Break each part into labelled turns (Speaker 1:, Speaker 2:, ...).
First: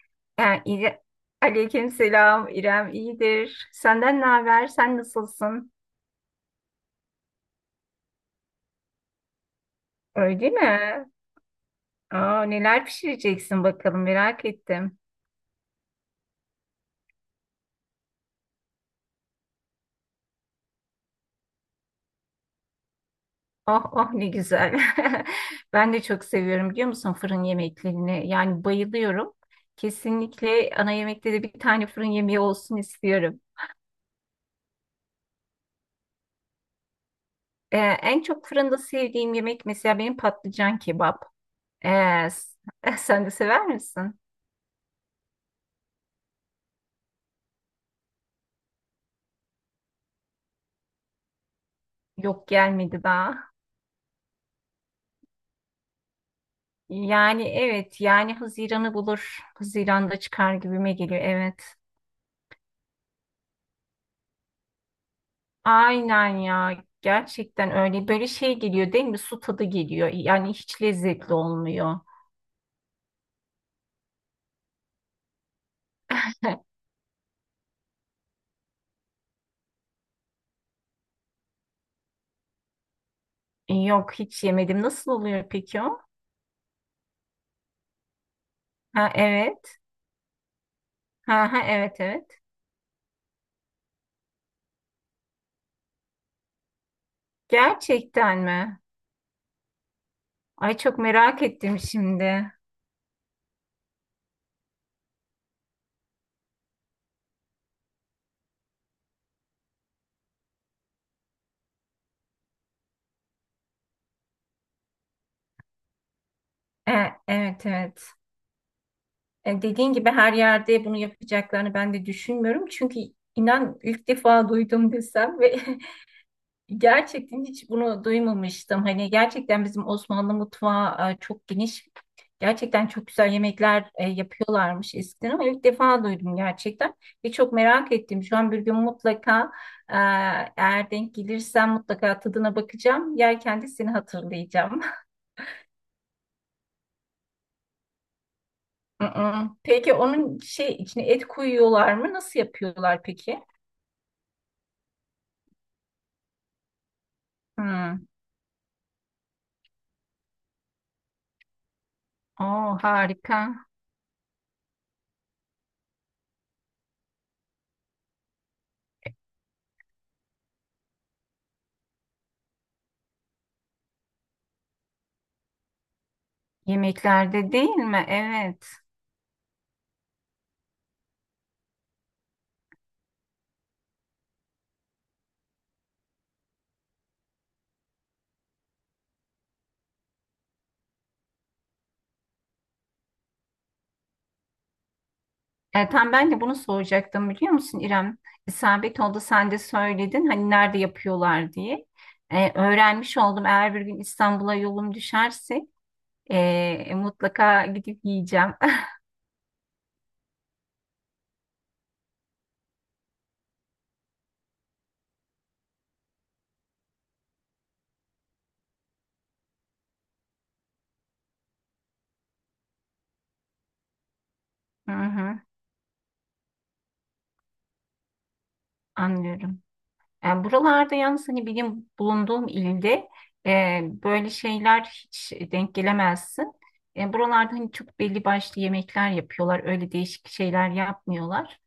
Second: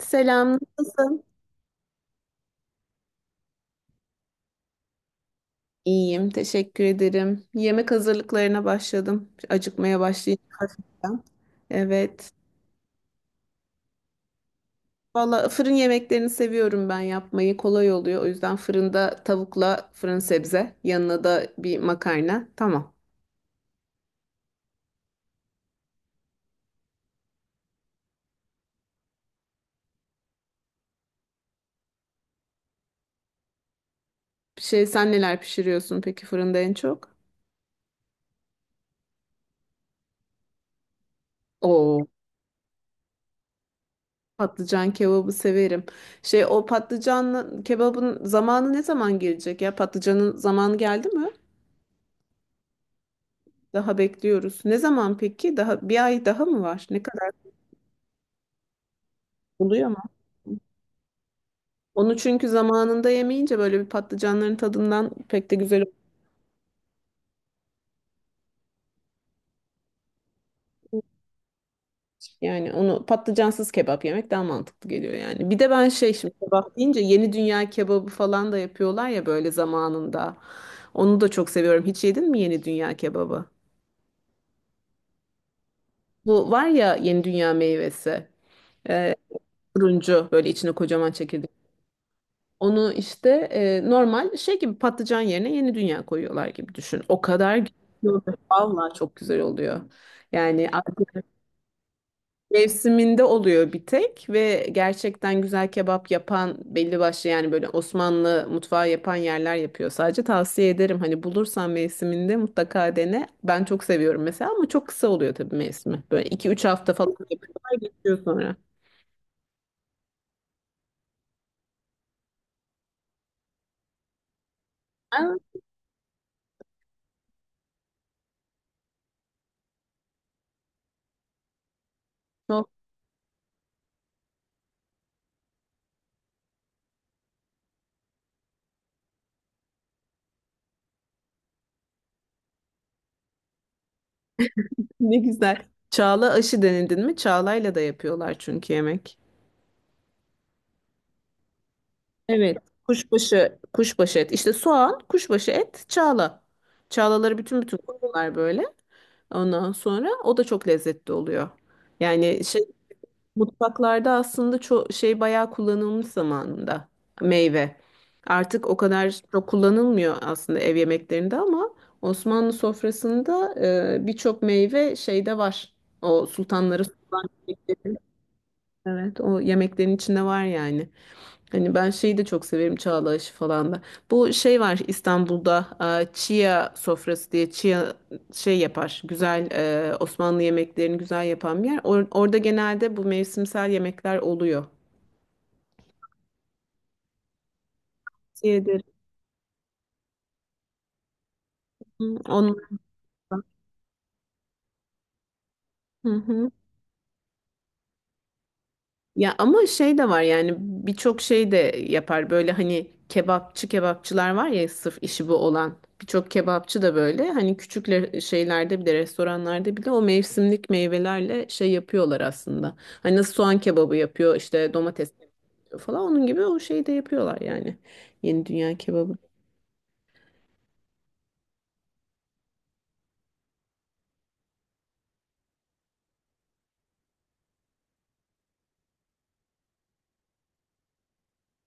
Speaker 1: Selam,
Speaker 2: Yani İre-
Speaker 1: nasılsın?
Speaker 2: Aleyküm selam İrem iyidir. Senden ne haber? Sen nasılsın?
Speaker 1: İyiyim, teşekkür ederim. Yemek hazırlıklarına başladım. Acıkmaya başlayacağım
Speaker 2: Öyle mi?
Speaker 1: hafiften. Evet.
Speaker 2: Aa, neler pişireceksin bakalım merak ettim.
Speaker 1: Valla fırın yemeklerini seviyorum ben yapmayı. Kolay oluyor. O yüzden fırında tavukla fırın sebze. Yanına da bir makarna. Tamam.
Speaker 2: Oh oh ne güzel. Ben de çok seviyorum biliyor musun fırın yemeklerini. Yani bayılıyorum. Kesinlikle ana yemekte de bir tane fırın yemeği olsun istiyorum.
Speaker 1: Şey, sen neler pişiriyorsun peki fırında en çok?
Speaker 2: En çok fırında sevdiğim yemek mesela benim patlıcan kebap.
Speaker 1: Oo,
Speaker 2: Ee, s- Sen de sever misin?
Speaker 1: patlıcan kebabı severim. Şey, o patlıcanlı kebabın zamanı ne zaman gelecek ya? Patlıcanın zamanı geldi mi?
Speaker 2: Yok gelmedi daha.
Speaker 1: Daha bekliyoruz. Ne zaman peki? Daha bir ay daha mı var? Ne kadar
Speaker 2: Yani evet yani Haziran'ı bulur.
Speaker 1: oluyor ama.
Speaker 2: Haziran'da çıkar gibime geliyor evet.
Speaker 1: Onu çünkü zamanında yemeyince böyle bir patlıcanların tadından pek de güzel olmuş.
Speaker 2: Aynen ya gerçekten öyle böyle şey geliyor değil mi? Su tadı geliyor yani hiç lezzetli olmuyor.
Speaker 1: Yani onu patlıcansız kebap yemek daha mantıklı geliyor yani. Bir de ben şey şimdi kebap deyince yeni dünya kebabı falan da yapıyorlar ya böyle zamanında. Onu da çok seviyorum. Hiç yedin mi yeni dünya kebabı?
Speaker 2: Yok hiç yemedim. Nasıl oluyor peki o?
Speaker 1: Bu var ya yeni dünya meyvesi.
Speaker 2: Ha
Speaker 1: Ee,
Speaker 2: evet.
Speaker 1: turuncu böyle içine kocaman
Speaker 2: Ha
Speaker 1: çekirdek.
Speaker 2: ha evet evet.
Speaker 1: Onu işte normal şey gibi patlıcan yerine yeni dünya koyuyorlar gibi düşün. O kadar güzel oluyor.
Speaker 2: Gerçekten mi?
Speaker 1: Vallahi çok güzel oluyor. Yani
Speaker 2: Ay
Speaker 1: artık
Speaker 2: çok merak ettim şimdi.
Speaker 1: mevsiminde oluyor bir tek ve gerçekten güzel kebap yapan belli başlı yani böyle Osmanlı mutfağı yapan yerler yapıyor. Sadece tavsiye ederim hani bulursan mevsiminde mutlaka dene. Ben çok seviyorum mesela ama çok kısa oluyor tabii mevsimi. Böyle iki üç hafta falan
Speaker 2: E, evet
Speaker 1: yapıyorlar
Speaker 2: evet.
Speaker 1: geçiyor sonra.
Speaker 2: E, dediğin gibi her yerde bunu yapacaklarını ben de düşünmüyorum. Çünkü inan ilk defa duydum desem ve Gerçekten hiç bunu duymamıştım. Hani gerçekten bizim Osmanlı mutfağı çok geniş.
Speaker 1: Ha,
Speaker 2: Gerçekten çok güzel yemekler yapıyorlarmış eskiden ama ilk defa duydum gerçekten. Ve çok merak ettim. Şu an bir gün mutlaka e, eğer denk gelirsem mutlaka tadına bakacağım. Yerken de seni hatırlayacağım.
Speaker 1: Ne güzel. Çağla aşı denildin mi? Çağlayla da yapıyorlar çünkü yemek.
Speaker 2: Hı-hı. Peki onun şey içine et koyuyorlar mı? Nasıl
Speaker 1: Evet.
Speaker 2: yapıyorlar peki?
Speaker 1: Kuşbaşı, kuşbaşı et. İşte soğan, kuşbaşı et, çağla. Çağlaları bütün bütün
Speaker 2: Hmm.
Speaker 1: koyuyorlar böyle. Ondan sonra o da çok lezzetli oluyor. Yani şey
Speaker 2: Oo, harika.
Speaker 1: mutfaklarda aslında çok şey bayağı kullanılmış zamanında meyve. Artık o kadar çok kullanılmıyor aslında ev yemeklerinde ama Osmanlı sofrasında birçok meyve şeyde var. O sultanları
Speaker 2: Yemeklerde değil mi? Evet.
Speaker 1: evet, o yemeklerin içinde var yani. Hani ben şeyi de çok severim çağla aşı falan da. Bu şey var İstanbul'da chia sofrası diye chia şey yapar. Güzel Osmanlı yemeklerini güzel yapan bir yer. Orada genelde bu mevsimsel yemekler oluyor.
Speaker 2: Tam ben de bunu soracaktım biliyor musun İrem?
Speaker 1: Tavsiye ederim.
Speaker 2: İsabet oldu sen de söyledin hani nerede yapıyorlar diye.
Speaker 1: Hı, onlar
Speaker 2: Öğrenmiş
Speaker 1: da.
Speaker 2: oldum eğer bir gün İstanbul'a yolum düşerse
Speaker 1: Hı hı.
Speaker 2: mutlaka gidip yiyeceğim.
Speaker 1: Ya ama şey de var yani birçok şey de yapar böyle hani kebapçı kebapçılar var ya sırf işi bu olan birçok kebapçı da böyle hani küçük şeylerde bile restoranlarda bile o mevsimlik meyvelerle şey yapıyorlar aslında. Hani nasıl soğan kebabı yapıyor işte
Speaker 2: Hı
Speaker 1: domates kebabı yapıyor
Speaker 2: hı,
Speaker 1: falan onun gibi o şeyi de yapıyorlar yani yeni dünya kebabı.
Speaker 2: anlıyorum. Yani buralarda yalnız hani benim bulunduğum ilde böyle şeyler hiç denk gelemezsin. Buralarda hani çok belli başlı yemekler yapıyorlar öyle değişik şeyler yapmıyorlar.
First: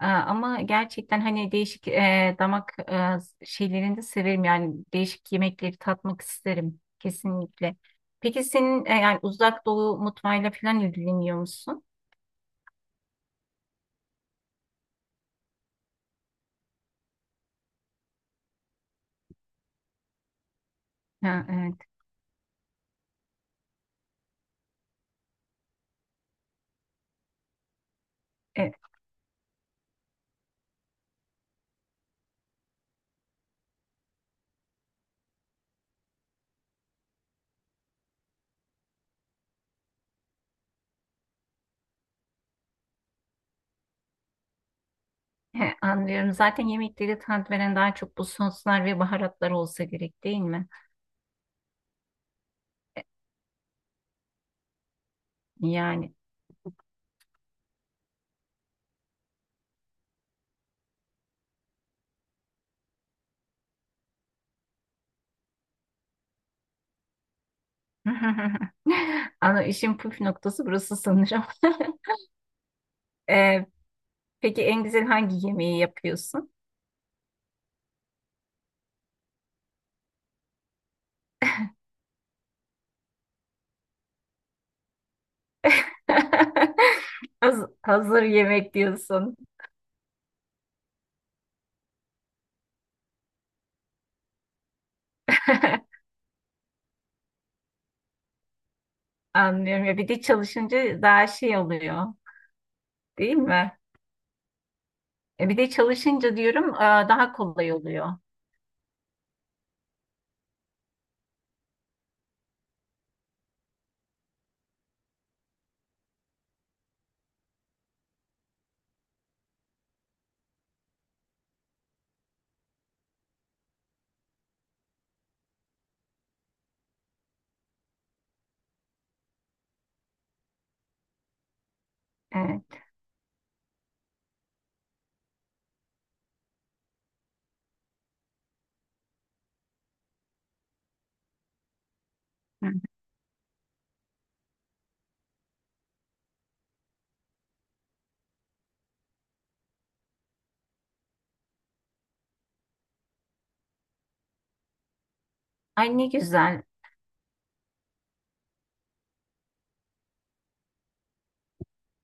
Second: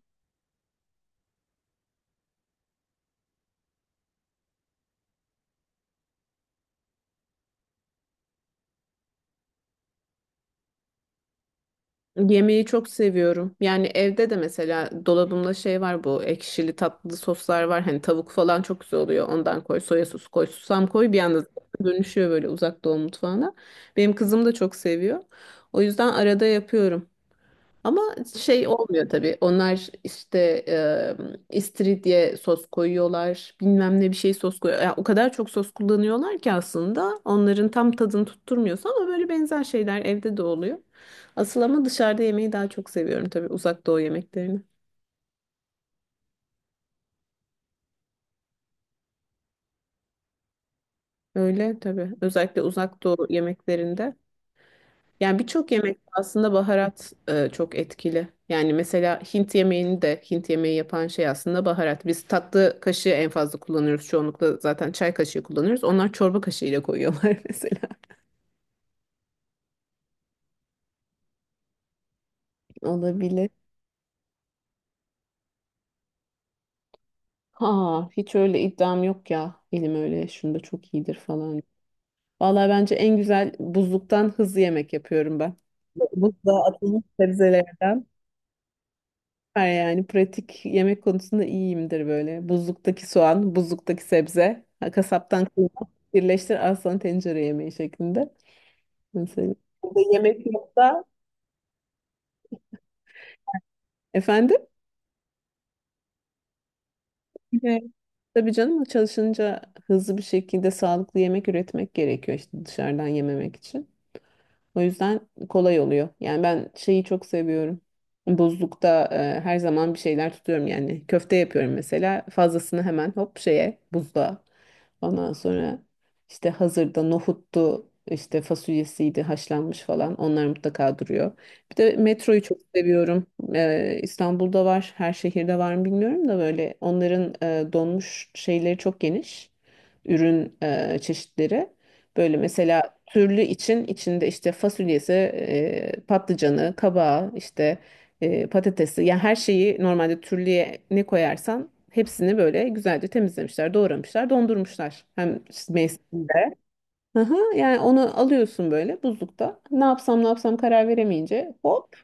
Speaker 2: Aa, ama gerçekten hani değişik damak şeylerini de severim yani değişik yemekleri tatmak isterim kesinlikle. Peki senin yani uzak doğu mutfağıyla falan ilgileniyor musun?
Speaker 1: Yemeği çok seviyorum. Yani evde de mesela dolabımda şey var bu ekşili tatlı soslar var. Hani tavuk falan çok güzel oluyor. Ondan koy soya sosu koy susam koy bir anda
Speaker 2: Ha, evet,
Speaker 1: dönüşüyor böyle uzak doğu mutfağına. Benim kızım da çok seviyor. O yüzden arada yapıyorum. Ama şey
Speaker 2: evet.
Speaker 1: olmuyor tabii. Onlar işte istiridye sos koyuyorlar. Bilmem ne bir şey sos koyuyor. Ya o kadar çok sos kullanıyorlar ki aslında onların tam tadını tutturmuyorsa ama böyle benzer şeyler evde de oluyor. Asıl ama dışarıda yemeği daha çok seviyorum tabii uzak doğu yemeklerini.
Speaker 2: He, anlıyorum. Zaten yemekleri tat veren daha çok bu soslar ve baharatlar olsa gerek değil mi?
Speaker 1: Öyle tabii. Özellikle
Speaker 2: E,
Speaker 1: uzak doğu yemeklerinde. Yani birçok yemek
Speaker 2: Yani.
Speaker 1: aslında baharat çok etkili. Yani mesela Hint yemeğini de Hint yemeği yapan şey aslında baharat. Biz tatlı kaşığı en fazla kullanıyoruz. Çoğunlukla zaten çay kaşığı kullanıyoruz. Onlar çorba kaşığıyla koyuyorlar mesela.
Speaker 2: Ana işin püf noktası burası sanırım.
Speaker 1: Olabilir.
Speaker 2: E, peki en güzel hangi yemeği yapıyorsun?
Speaker 1: Ha, hiç öyle iddiam yok ya. Elim öyle şunda çok iyidir falan. Vallahi bence en güzel buzluktan hızlı yemek yapıyorum ben. Buzluğa atılmış sebzelerden.
Speaker 2: Hazır yemek diyorsun.
Speaker 1: Süper yani pratik yemek konusunda iyiyimdir böyle. Buzluktaki soğan, buzluktaki sebze, ha, kasaptan kıyma, birleştir al sana tencere yemeği şeklinde. Mesela
Speaker 2: Anlıyorum ya
Speaker 1: burada
Speaker 2: bir de
Speaker 1: yemek
Speaker 2: çalışınca
Speaker 1: yoksa
Speaker 2: daha şey oluyor değil mi?
Speaker 1: efendim?
Speaker 2: E bir de çalışınca diyorum daha kolay
Speaker 1: Evet.
Speaker 2: oluyor.
Speaker 1: Tabii canım çalışınca hızlı bir şekilde sağlıklı yemek üretmek gerekiyor işte dışarıdan yememek için. O yüzden kolay oluyor. Yani ben şeyi çok seviyorum. Buzlukta her zaman bir şeyler tutuyorum yani. Köfte yapıyorum mesela. Fazlasını hemen hop şeye buzluğa. Ondan sonra işte hazırda nohuttu, işte fasulyesiydi, haşlanmış falan. Onlar mutlaka duruyor. Bir de metroyu çok
Speaker 2: Evet.
Speaker 1: seviyorum. İstanbul'da var, her şehirde var mı bilmiyorum da böyle onların donmuş şeyleri çok geniş. Ürün çeşitleri. Böyle
Speaker 2: Hı hı.
Speaker 1: mesela türlü için içinde işte fasulyesi, patlıcanı, kabağı, işte patatesi. Yani her şeyi normalde türlüye ne koyarsan hepsini böyle güzelce temizlemişler, doğramışlar, dondurmuşlar. Hem
Speaker 2: Ay ne
Speaker 1: mevsiminde.
Speaker 2: güzel
Speaker 1: Aha, yani onu alıyorsun böyle buzlukta. Ne yapsam ne yapsam karar veremeyince hop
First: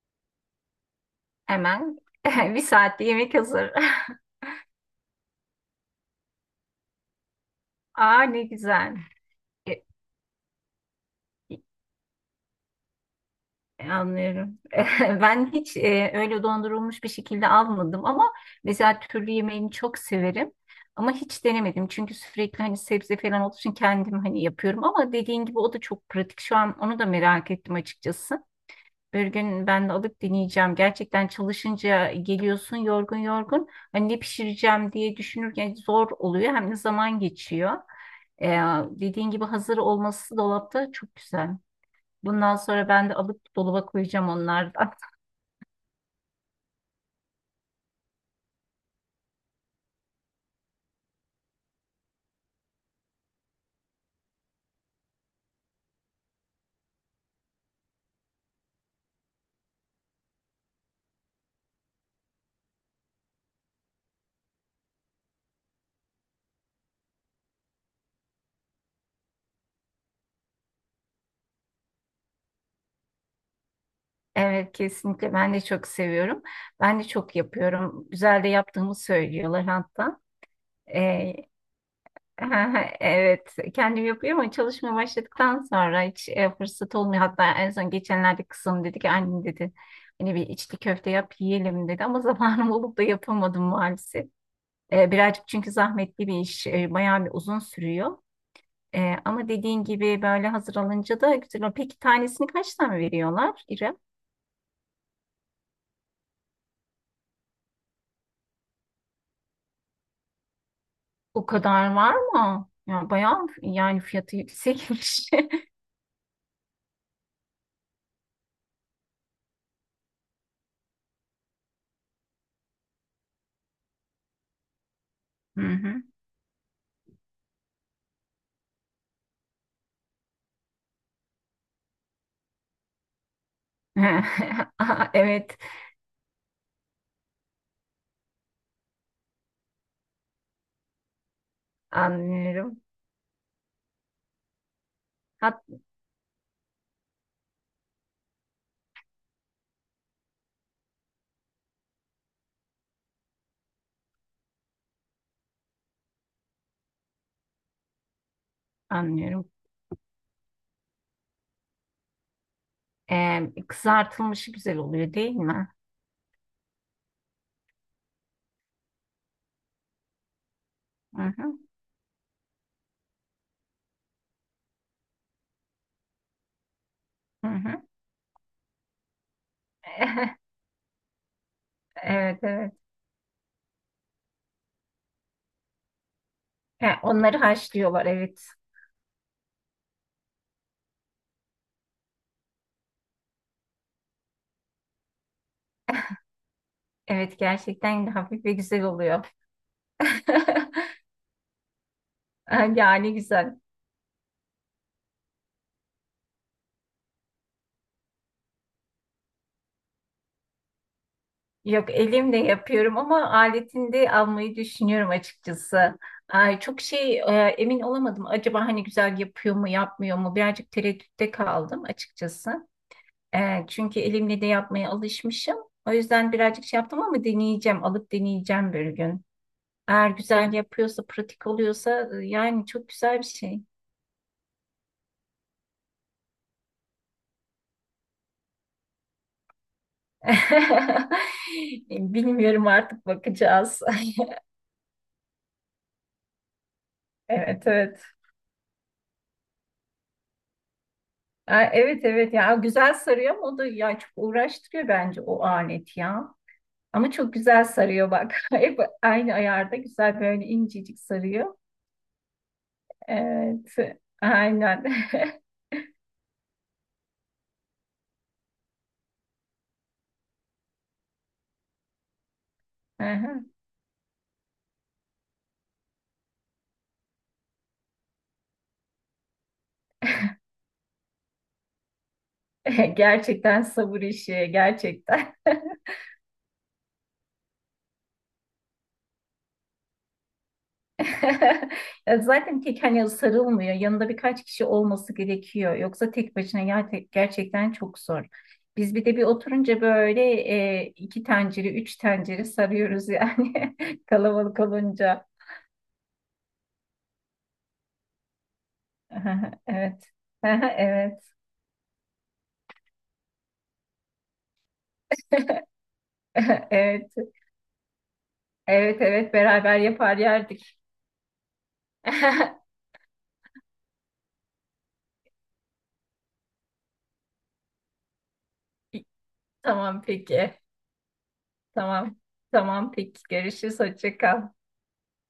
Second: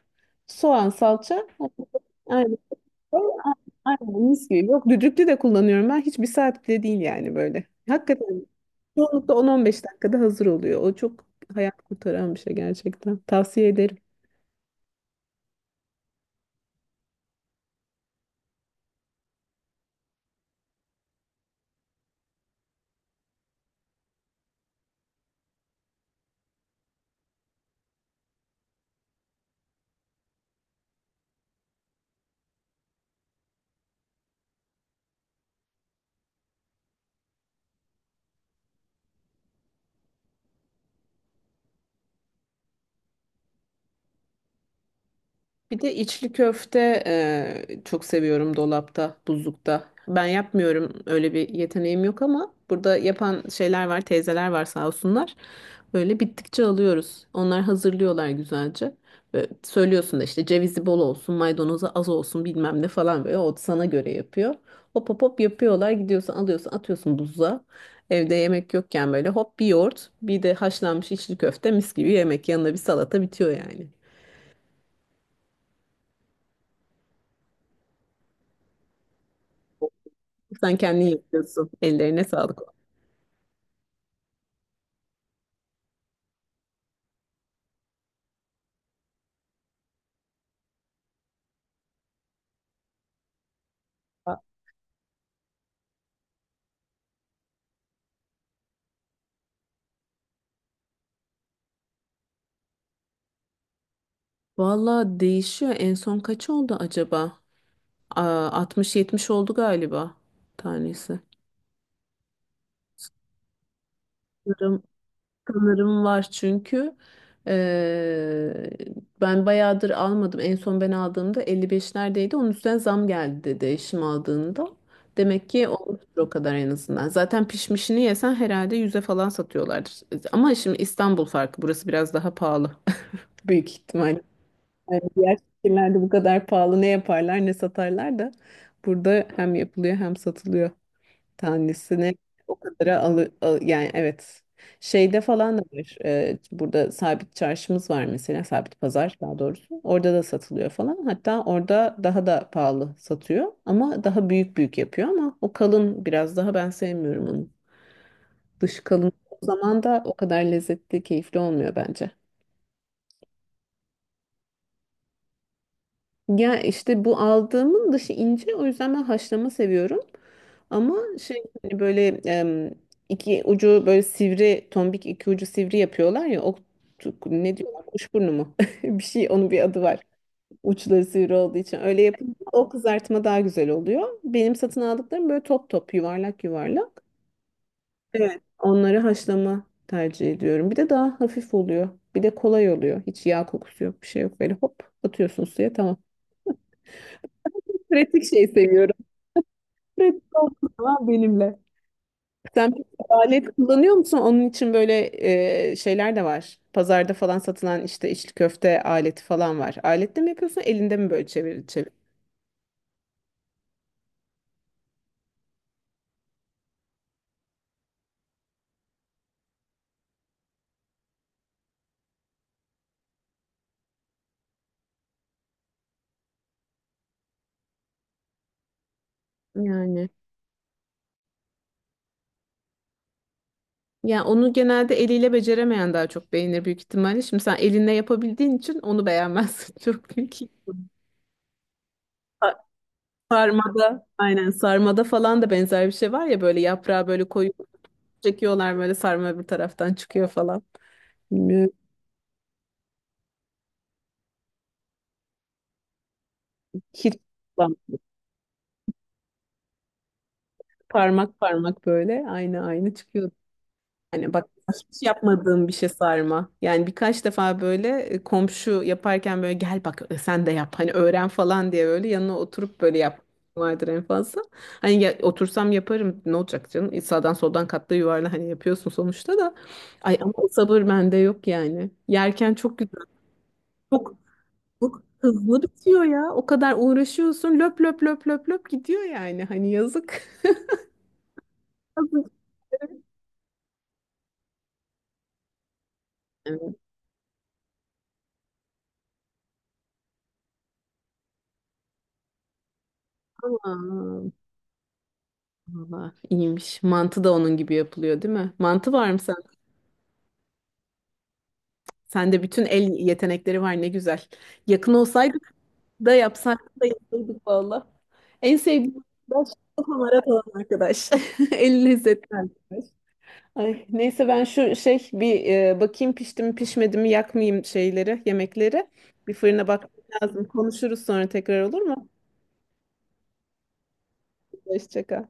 Speaker 1: soğan, salça.
Speaker 2: hemen
Speaker 1: Aynen.
Speaker 2: bir saatte yemek hazır.
Speaker 1: Aynen mis gibi. Yok düdüklü de kullanıyorum ben. Hiç bir saat bile değil yani böyle.
Speaker 2: Aa ne
Speaker 1: Hakikaten
Speaker 2: güzel.
Speaker 1: çoğunlukla 10-15 dakikada hazır oluyor. O çok
Speaker 2: E,
Speaker 1: hayat kurtaran bir şey gerçekten. Tavsiye ederim.
Speaker 2: Anlıyorum. Ben hiç öyle dondurulmuş bir şekilde almadım ama mesela türlü yemeğini çok severim. Ama hiç denemedim çünkü sürekli hani sebze falan olduğu için kendim hani yapıyorum ama dediğin gibi o da çok pratik. Şu an onu da merak ettim açıkçası. Bir gün ben de alıp deneyeceğim. Gerçekten çalışınca geliyorsun yorgun yorgun. Hani ne pişireceğim diye düşünürken zor oluyor hem de zaman geçiyor. E, Dediğin gibi hazır olması dolapta çok güzel. Bundan sonra ben de alıp dolaba koyacağım onlardan.
Speaker 1: Bir de içli köfte çok seviyorum dolapta, buzlukta. Ben yapmıyorum öyle bir yeteneğim yok ama burada yapan şeyler var, teyzeler var sağ olsunlar. Böyle bittikçe alıyoruz. Onlar hazırlıyorlar güzelce. Ve söylüyorsun da işte cevizi bol olsun, maydanozu az olsun bilmem ne falan böyle o sana göre yapıyor. Hop hop hop yapıyorlar gidiyorsun alıyorsun atıyorsun buzluğa. Evde yemek yokken böyle hop bir yoğurt bir de haşlanmış içli köfte mis gibi yemek yanına bir salata bitiyor yani.
Speaker 2: Evet kesinlikle ben de çok seviyorum. Ben de çok yapıyorum. Güzel de yaptığımı söylüyorlar hatta.
Speaker 1: Sen kendin
Speaker 2: Ee,
Speaker 1: yapıyorsun. Ellerine sağlık.
Speaker 2: evet kendim yapıyorum ama çalışmaya başladıktan sonra hiç fırsat olmuyor. Hatta en son geçenlerde kızım dedi ki annem dedi hani bir içli köfte yap yiyelim dedi ama zamanım olup da yapamadım maalesef. Birazcık çünkü zahmetli bir iş. Bayağı bir uzun sürüyor. Ama dediğin gibi böyle hazır alınca da güzel oluyor. Peki tanesini kaç tane veriyorlar İrem?
Speaker 1: Valla değişiyor. En son kaç oldu acaba? Aa, 60-70 oldu galiba tanesi.
Speaker 2: O kadar var mı? Ya bayağı yani fiyatı
Speaker 1: Sanırım,
Speaker 2: yüksekmiş.
Speaker 1: sanırım var çünkü eee, ben bayağıdır almadım. En son ben aldığımda 55'lerdeydi. Onun üstüne zam geldi dedi eşim aldığında. Demek
Speaker 2: Hı
Speaker 1: ki
Speaker 2: hı.
Speaker 1: olmuştur o kadar en azından. Zaten pişmişini yesen herhalde 100'e falan satıyorlardır. Ama şimdi İstanbul farkı. Burası biraz daha pahalı. Büyük ihtimal. Yani
Speaker 2: Aa,
Speaker 1: diğer
Speaker 2: evet,
Speaker 1: şehirlerde bu kadar pahalı ne yaparlar ne satarlar da burada hem yapılıyor hem satılıyor tanesine o
Speaker 2: anlıyorum.
Speaker 1: kadara yani evet şeyde falan da
Speaker 2: Hat
Speaker 1: var. Burada sabit çarşımız var mesela sabit pazar daha doğrusu orada da satılıyor falan hatta orada daha da pahalı satıyor ama daha büyük büyük yapıyor ama o kalın biraz daha ben sevmiyorum onu dışı kalın o
Speaker 2: Anlıyorum.
Speaker 1: zaman da o kadar lezzetli keyifli olmuyor bence.
Speaker 2: Ee, Kızartılmışı güzel oluyor değil mi?
Speaker 1: Ya işte bu aldığımın dışı ince o yüzden ben haşlama seviyorum. Ama
Speaker 2: Hı
Speaker 1: şey
Speaker 2: hı.
Speaker 1: hani böyle iki ucu böyle sivri tombik iki ucu sivri yapıyorlar ya o
Speaker 2: Hı
Speaker 1: ne
Speaker 2: hı.
Speaker 1: diyorlar kuşburnu mu? Bir şey onun bir adı var. Uçları sivri olduğu için öyle yapınca
Speaker 2: Evet
Speaker 1: o
Speaker 2: evet.
Speaker 1: kızartma daha güzel oluyor. Benim satın aldıklarım böyle top top yuvarlak
Speaker 2: Ha,
Speaker 1: yuvarlak.
Speaker 2: onları haşlıyorlar
Speaker 1: Evet.
Speaker 2: evet.
Speaker 1: Onları haşlama tercih ediyorum. Bir de daha hafif oluyor. Bir de kolay oluyor. Hiç yağ kokusu yok, bir şey yok. Böyle hop atıyorsun suya tamam.
Speaker 2: Evet gerçekten
Speaker 1: Pratik
Speaker 2: hafif
Speaker 1: şey
Speaker 2: ve güzel
Speaker 1: seviyorum.
Speaker 2: oluyor.
Speaker 1: Pratik olsun ama benimle. Sen peki
Speaker 2: Yani
Speaker 1: alet
Speaker 2: güzel.
Speaker 1: kullanıyor musun? Onun için böyle şeyler de var. Pazarda falan satılan işte içli köfte aleti falan var. Aletle mi yapıyorsun? Elinde mi böyle çevir çevir?
Speaker 2: Yok elimle yapıyorum ama aletini de almayı düşünüyorum açıkçası. Ay, çok şey emin olamadım. Acaba hani güzel yapıyor mu yapmıyor mu? Birazcık tereddütte kaldım açıkçası. Çünkü elimle de yapmaya alışmışım. O yüzden birazcık şey yaptım ama deneyeceğim. Alıp deneyeceğim bir gün.
Speaker 1: Yani.
Speaker 2: Eğer güzel yapıyorsa, pratik oluyorsa yani çok güzel bir şey.
Speaker 1: Ya onu genelde eliyle beceremeyen daha çok beğenir büyük ihtimalle. Şimdi sen elinle yapabildiğin için onu beğenmezsin çok büyük ihtimalle.
Speaker 2: Bilmiyorum artık bakacağız.
Speaker 1: Sarmada, aynen sarmada falan da benzer bir şey var ya böyle yaprağı böyle koyup
Speaker 2: Evet evet.
Speaker 1: çekiyorlar böyle sarma bir taraftan çıkıyor falan.
Speaker 2: E,
Speaker 1: Bilmiyorum.
Speaker 2: evet evet ya güzel sarıyor ama o da ya çok uğraştırıyor bence o alet ya. Ama
Speaker 1: Hiç
Speaker 2: çok güzel
Speaker 1: ulan
Speaker 2: sarıyor bak. Hep aynı ayarda güzel böyle incecik
Speaker 1: parmak
Speaker 2: sarıyor.
Speaker 1: parmak böyle aynı aynı çıkıyor.
Speaker 2: Evet
Speaker 1: Yani bak
Speaker 2: aynen.
Speaker 1: hiç yapmadığım bir şey sarma. Yani birkaç defa böyle komşu yaparken böyle gel bak sen de yap hani öğren falan diye böyle yanına oturup böyle yap
Speaker 2: Aha.
Speaker 1: vardır en fazla. Hani otursam yaparım ne olacak canım? Sağdan soldan katla yuvarla hani yapıyorsun sonuçta da. Ay ama o sabır bende yok yani. Yerken çok güzel.
Speaker 2: Gerçekten sabır
Speaker 1: Çok,
Speaker 2: işi
Speaker 1: çok
Speaker 2: gerçekten.
Speaker 1: hızlı bitiyor ya. O kadar uğraşıyorsun löp löp löp löp löp gidiyor yani. Hani yazık.
Speaker 2: Ya
Speaker 1: Yazık.
Speaker 2: zaten tek hani sarılmıyor. Yanında birkaç kişi olması gerekiyor. Yoksa tek başına
Speaker 1: Evet.
Speaker 2: gerçekten çok zor. Biz bir de bir oturunca böyle iki tencere, üç tencere sarıyoruz yani
Speaker 1: Aa,
Speaker 2: kalabalık olunca.
Speaker 1: valla iyiymiş. Mantı da onun gibi yapılıyor, değil mi? Mantı var mı sen?
Speaker 2: Aha, evet. Aha, evet.
Speaker 1: Sende bütün el yetenekleri var ne güzel. Yakın olsaydık da yapsaydık da
Speaker 2: Evet.
Speaker 1: yapsaydık valla. En
Speaker 2: Evet,
Speaker 1: sevdiğim
Speaker 2: evet
Speaker 1: arkadaş
Speaker 2: beraber
Speaker 1: çok
Speaker 2: yapar
Speaker 1: hamarat olan
Speaker 2: yerdik.
Speaker 1: arkadaş. El lezzetli arkadaş. Ay, neyse ben şu şey bir bakayım pişti mi pişmedi mi yakmayayım şeyleri yemekleri. Bir fırına bakmam
Speaker 2: Tamam
Speaker 1: lazım.
Speaker 2: peki.
Speaker 1: Konuşuruz sonra tekrar olur mu?
Speaker 2: Tamam. Tamam peki. Görüşürüz. Hoşça kal.
Speaker 1: Hoşça kal.